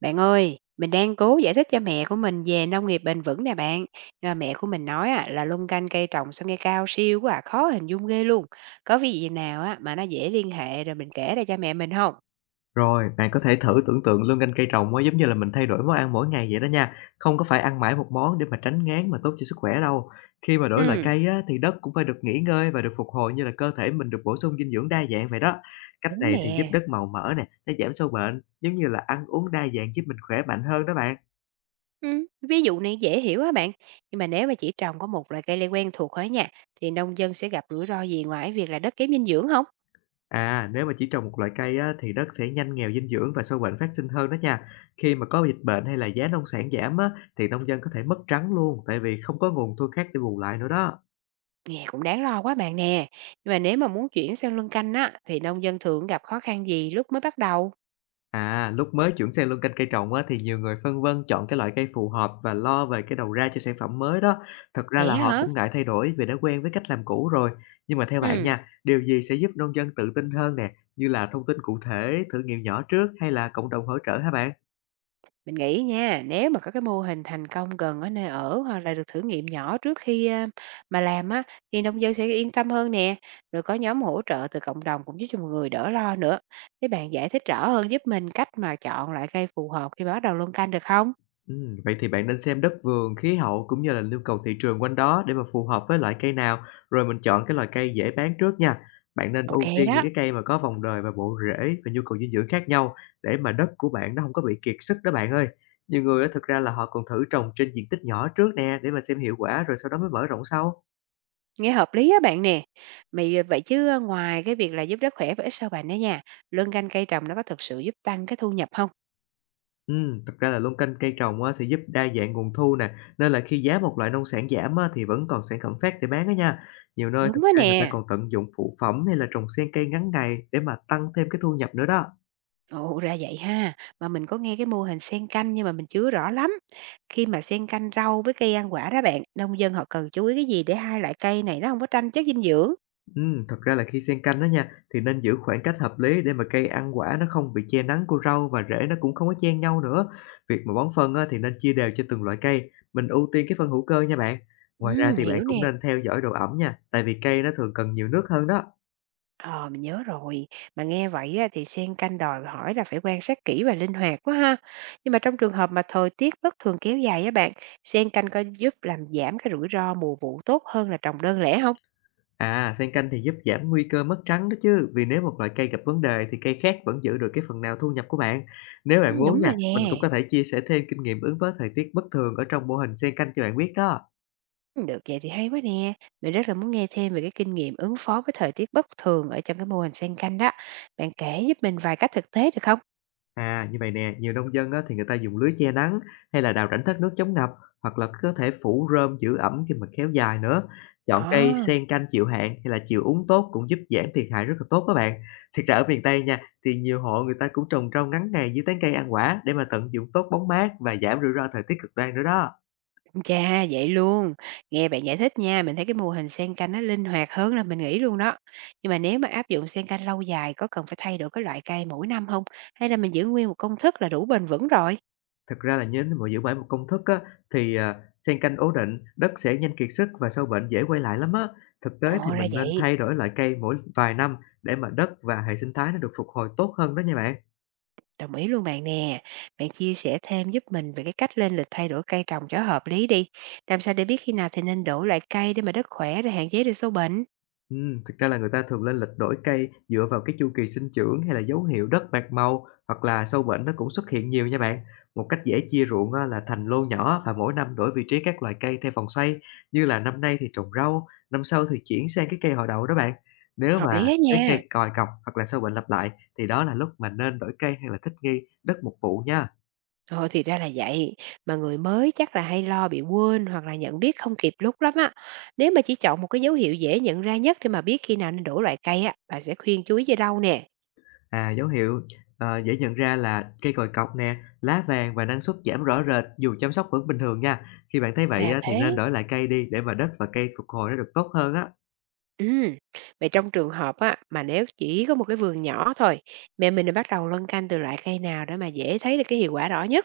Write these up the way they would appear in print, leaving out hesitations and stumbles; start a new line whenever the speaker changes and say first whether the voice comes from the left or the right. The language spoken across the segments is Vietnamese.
right: Bạn ơi, mình đang cố giải thích cho mẹ của mình về nông nghiệp bền vững nè bạn. Rồi mẹ của mình nói á, là luân canh cây trồng sao nghe cao siêu quá à, khó hình dung ghê luôn. Có ví dụ nào á, mà nó dễ liên hệ rồi mình kể ra cho mẹ mình không?
left: Rồi, bạn có thể thử tưởng tượng luôn canh cây trồng á, giống như là mình thay đổi món ăn mỗi ngày vậy đó nha. Không có phải ăn mãi một món để mà tránh ngán mà tốt cho sức khỏe đâu. Khi mà đổi loại
right: Ừ.
left: cây á, thì đất cũng phải được nghỉ ngơi và được phục hồi như là cơ thể mình được bổ sung dinh dưỡng đa dạng vậy đó. Cách
right: Đúng
left: này thì giúp
right: nè.
left: đất màu mỡ nè, nó giảm sâu bệnh, giống như là ăn uống đa dạng giúp mình khỏe mạnh hơn đó bạn.
right: Ừ, ví dụ này dễ hiểu á bạn. Nhưng mà nếu mà chỉ trồng có một loại cây lê quen thuộc thôi nha, thì nông dân sẽ gặp rủi ro gì ngoài việc là đất kém dinh dưỡng không?
left: À, nếu mà chỉ trồng một loại cây á, thì đất sẽ nhanh nghèo dinh dưỡng và sâu bệnh phát sinh hơn đó nha. Khi mà có dịch bệnh hay là giá nông sản giảm á, thì nông dân có thể mất trắng luôn, tại vì không có nguồn thu khác để bù lại nữa đó.
right: Nghe cũng đáng lo quá bạn nè. Nhưng mà nếu mà muốn chuyển sang luân canh á, thì nông dân thường gặp khó khăn gì lúc mới bắt đầu?
left: À, lúc mới chuyển sang luân canh cây trồng á, thì nhiều người phân vân chọn cái loại cây phù hợp và lo về cái đầu ra cho sản phẩm mới đó. Thật ra
right: Vậy
left: là
right: á
left: họ
right: hả?
left: cũng ngại thay đổi vì đã quen với cách làm cũ rồi. Nhưng mà theo bạn
right: Ừ.
left: nha, điều gì sẽ giúp nông dân tự tin hơn nè, như là thông tin cụ thể, thử nghiệm nhỏ trước hay là cộng đồng hỗ trợ hả bạn?
right: Mình nghĩ nha, nếu mà có cái mô hình thành công gần ở nơi ở hoặc là được thử nghiệm nhỏ trước khi mà làm á thì nông dân sẽ yên tâm hơn nè. Rồi có nhóm hỗ trợ từ cộng đồng cũng giúp cho mọi người đỡ lo nữa. Thế bạn giải thích rõ hơn giúp mình cách mà chọn loại cây phù hợp khi bắt đầu luân canh được không?
left: Vậy thì bạn nên xem đất vườn, khí hậu cũng như là nhu cầu thị trường quanh đó để mà phù hợp với loại cây nào, rồi mình chọn cái loại cây dễ bán trước nha. Bạn nên
right: Ok
left: ưu tiên những
right: đó,
left: cái cây mà có vòng đời và bộ rễ và nhu cầu dinh dưỡng khác nhau để mà đất của bạn nó không có bị kiệt sức đó bạn ơi. Nhiều người á, thực ra là họ còn thử trồng trên diện tích nhỏ trước nè để mà xem hiệu quả rồi sau đó mới mở rộng sau.
right: nghe hợp lý á bạn nè. Mày vậy chứ à, ngoài cái việc là giúp đất khỏe và ít sâu bệnh đó nha, luân canh cây trồng nó có thực sự giúp tăng cái thu nhập không?
left: Thật ra là luân canh cây trồng á, sẽ giúp đa dạng nguồn thu nè, nên là khi giá một loại nông sản giảm á, thì vẫn còn sản phẩm khác để bán đó nha. Nhiều nơi thật
right: Đúng đó
left: ra người ta
right: nè.
left: còn tận dụng phụ phẩm hay là trồng xen cây ngắn ngày để mà tăng thêm cái thu nhập nữa đó.
right: Ồ, ra vậy ha. Mà mình có nghe cái mô hình xen canh nhưng mà mình chưa rõ lắm. Khi mà xen canh rau với cây ăn quả đó bạn, nông dân họ cần chú ý cái gì để hai loại cây này nó không có tranh chất dinh dưỡng?
left: Thật ra là khi xen canh đó nha, thì nên giữ khoảng cách hợp lý để mà cây ăn quả nó không bị che nắng của rau và rễ nó cũng không có chen nhau nữa. Việc mà bón phân á, thì nên chia đều cho từng loại cây, mình ưu tiên cái phân hữu cơ nha bạn. Ngoài ra
right: Ừ,
left: thì bạn
right: hiểu
left: cũng
right: nè.
left: nên theo dõi độ ẩm nha, tại vì cây nó thường cần nhiều nước hơn đó.
right: Ờ, mình nhớ rồi. Mà nghe vậy á, thì xen canh đòi hỏi là phải quan sát kỹ và linh hoạt quá ha. Nhưng mà trong trường hợp mà thời tiết bất thường kéo dài á bạn, xen canh có giúp làm giảm cái rủi ro mùa vụ tốt hơn là trồng đơn lẻ không?
left: À, xen canh thì giúp giảm nguy cơ mất trắng đó chứ, vì nếu một loại cây gặp vấn đề thì cây khác vẫn giữ được cái phần nào thu nhập của bạn. Nếu
right: Ừ,
left: bạn muốn
right: đúng
left: nha,
right: rồi
left: mình
right: nè.
left: cũng có thể chia sẻ thêm kinh nghiệm ứng phó thời tiết bất thường ở trong mô hình xen canh cho bạn biết đó.
right: Được vậy thì hay quá nè. Mình rất là muốn nghe thêm về cái kinh nghiệm ứng phó với thời tiết bất thường ở trong cái mô hình xen canh đó. Bạn kể giúp mình vài cách thực tế được không?
left: À, như vậy nè, nhiều nông dân á, thì người ta dùng lưới che nắng hay là đào rãnh thoát nước chống ngập, hoặc là có thể phủ rơm giữ ẩm khi mà kéo dài nữa. Chọn cây
right: À,
left: xen canh chịu hạn hay là chịu úng tốt cũng giúp giảm thiệt hại rất là tốt các bạn. Thiệt ra ở miền Tây nha, thì nhiều hộ người ta cũng trồng rau ngắn ngày dưới tán cây ăn quả để mà tận dụng tốt bóng mát và giảm rủi ro thời tiết cực đoan nữa đó.
right: chà, vậy luôn. Nghe bạn giải thích nha, mình thấy cái mô hình xen canh nó linh hoạt hơn là mình nghĩ luôn đó. Nhưng mà nếu mà áp dụng xen canh lâu dài có cần phải thay đổi cái loại cây mỗi năm không? Hay là mình giữ nguyên một công thức là đủ bền vững rồi?
left: Thực ra là nhớ mà giữ mãi một công thức á, thì, xen canh ố định, đất sẽ nhanh kiệt sức và sâu bệnh dễ quay lại lắm á. Thực tế thì
right: Ồ ra
left: mình nên
right: vậy.
left: thay đổi loại cây mỗi vài năm để mà đất và hệ sinh thái nó được phục hồi tốt hơn đó nha bạn.
right: Đồng ý luôn bạn nè. Bạn chia sẻ thêm giúp mình về cái cách lên lịch thay đổi cây trồng cho hợp lý đi. Làm sao để biết khi nào thì nên đổ loại cây để mà đất khỏe rồi hạn chế được sâu bệnh.
left: Thực ra là người ta thường lên lịch đổi cây dựa vào cái chu kỳ sinh trưởng hay là dấu hiệu đất bạc màu hoặc là sâu bệnh nó cũng xuất hiện nhiều nha bạn. Một cách dễ chia ruộng á, là thành lô nhỏ và mỗi năm đổi vị trí các loài cây theo vòng xoay, như là năm nay thì trồng rau, năm sau thì chuyển sang cái cây họ đậu đó bạn. Nếu
right: Hợp
left: mà
right: lý hết
left: thấy
right: nha.
left: cây còi cọc hoặc là sâu bệnh lặp lại thì đó là lúc mà nên đổi cây hay là thích nghi đất một vụ nha.
right: Ồ thì ra là vậy. Mà người mới chắc là hay lo bị quên hoặc là nhận biết không kịp lúc lắm á. Nếu mà chỉ chọn một cái dấu hiệu dễ nhận ra nhất để mà biết khi nào nên đổ loại cây á, bạn sẽ khuyên chú ý về đâu nè.
left: À, dấu hiệu, dễ nhận ra là cây còi cọc nè, lá vàng và năng suất giảm rõ rệt dù chăm sóc vẫn bình thường nha. Khi bạn thấy vậy
right: Là
left: á, thì
right: thế.
left: nên đổi lại cây đi để mà đất và cây phục hồi nó được tốt hơn á.
right: Ừ. Vậy trong trường hợp á, mà nếu chỉ có một cái vườn nhỏ thôi, mẹ mình đã bắt đầu luân canh từ loại cây nào để mà dễ thấy được cái hiệu quả rõ nhất.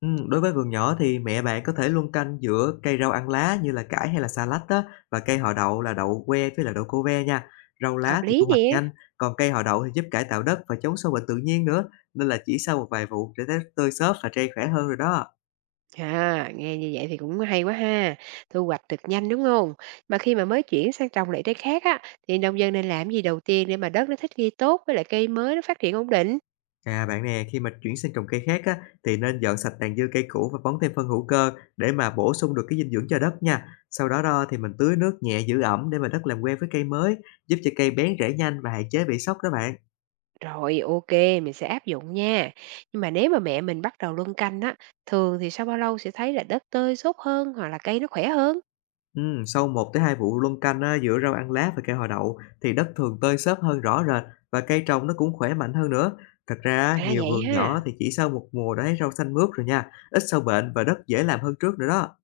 left: Đối với vườn nhỏ thì mẹ bạn có thể luân canh giữa cây rau ăn lá như là cải hay là xà lách á, và cây họ đậu là đậu que với là đậu cô ve nha. Rau lá
right: Hợp
left: thì thu
right: lý
left: hoạch
right: nè.
left: nhanh, còn cây họ đậu thì giúp cải tạo đất và chống sâu bệnh tự nhiên nữa. Nên là chỉ sau một vài vụ để thấy tươi xốp và cây khỏe hơn rồi đó.
right: À, nghe như vậy thì cũng hay quá ha. Thu hoạch được nhanh đúng không? Mà khi mà mới chuyển sang trồng lại trái khác á, thì nông dân nên làm gì đầu tiên để mà đất nó thích nghi tốt với lại cây mới nó phát triển ổn định?
left: À, bạn nè, khi mà chuyển sang trồng cây khác á, thì nên dọn sạch tàn dư cây cũ và bón thêm phân hữu cơ để mà bổ sung được cái dinh dưỡng cho đất nha. Sau đó đó thì mình tưới nước nhẹ giữ ẩm để mà đất làm quen với cây mới, giúp cho cây bén rễ nhanh và hạn chế bị sốc đó bạn.
right: Rồi, ok, mình sẽ áp dụng nha. Nhưng mà nếu mà mẹ mình bắt đầu luân canh á, thường thì sau bao lâu sẽ thấy là đất tơi xốp hơn hoặc là cây nó khỏe hơn?
left: Ừ, sau một tới 2 vụ luân canh á, giữa rau ăn lá và cây họ đậu thì đất thường tơi xốp hơn rõ rệt và cây trồng nó cũng khỏe mạnh hơn nữa. Thật ra á,
right: À
left: nhiều
right: vậy
left: vườn nhỏ
right: ha.
left: thì chỉ sau một mùa đã thấy rau xanh mướt rồi nha, ít sâu bệnh và đất dễ làm hơn trước nữa đó.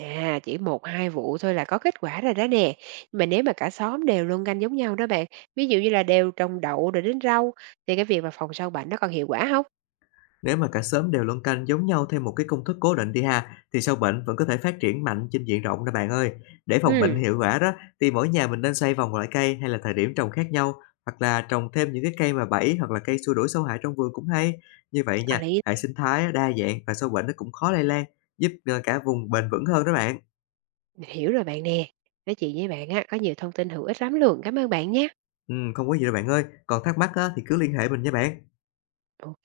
right: À, chỉ một hai vụ thôi là có kết quả rồi đó nè. Mà nếu mà cả xóm đều luân canh giống nhau đó bạn, ví dụ như là đều trồng đậu rồi đến rau, thì cái việc mà phòng sâu bệnh nó còn hiệu quả không?
left: Nếu mà cả xóm đều luân canh giống nhau theo một cái công thức cố định đi ha, thì sâu bệnh vẫn có thể phát triển mạnh trên diện rộng đó bạn ơi. Để phòng bệnh
right: Ừm,
left: hiệu quả đó, thì mỗi nhà mình nên xây vòng loại cây hay là thời điểm trồng khác nhau, hoặc là trồng thêm những cái cây mà bẫy hoặc là cây xua đuổi sâu hại trong vườn cũng hay. Như vậy
right: có
left: nha,
right: lý,
left: hệ sinh thái á, đa dạng và sâu bệnh nó cũng khó lây lan, giúp cả vùng bền vững hơn đó bạn.
right: mình hiểu rồi bạn nè. Nói chuyện với bạn á, có nhiều thông tin hữu ích lắm luôn. Cảm ơn bạn nhé.
left: Ừ, không có gì đâu bạn ơi, còn thắc mắc á, thì cứ liên hệ mình nha bạn.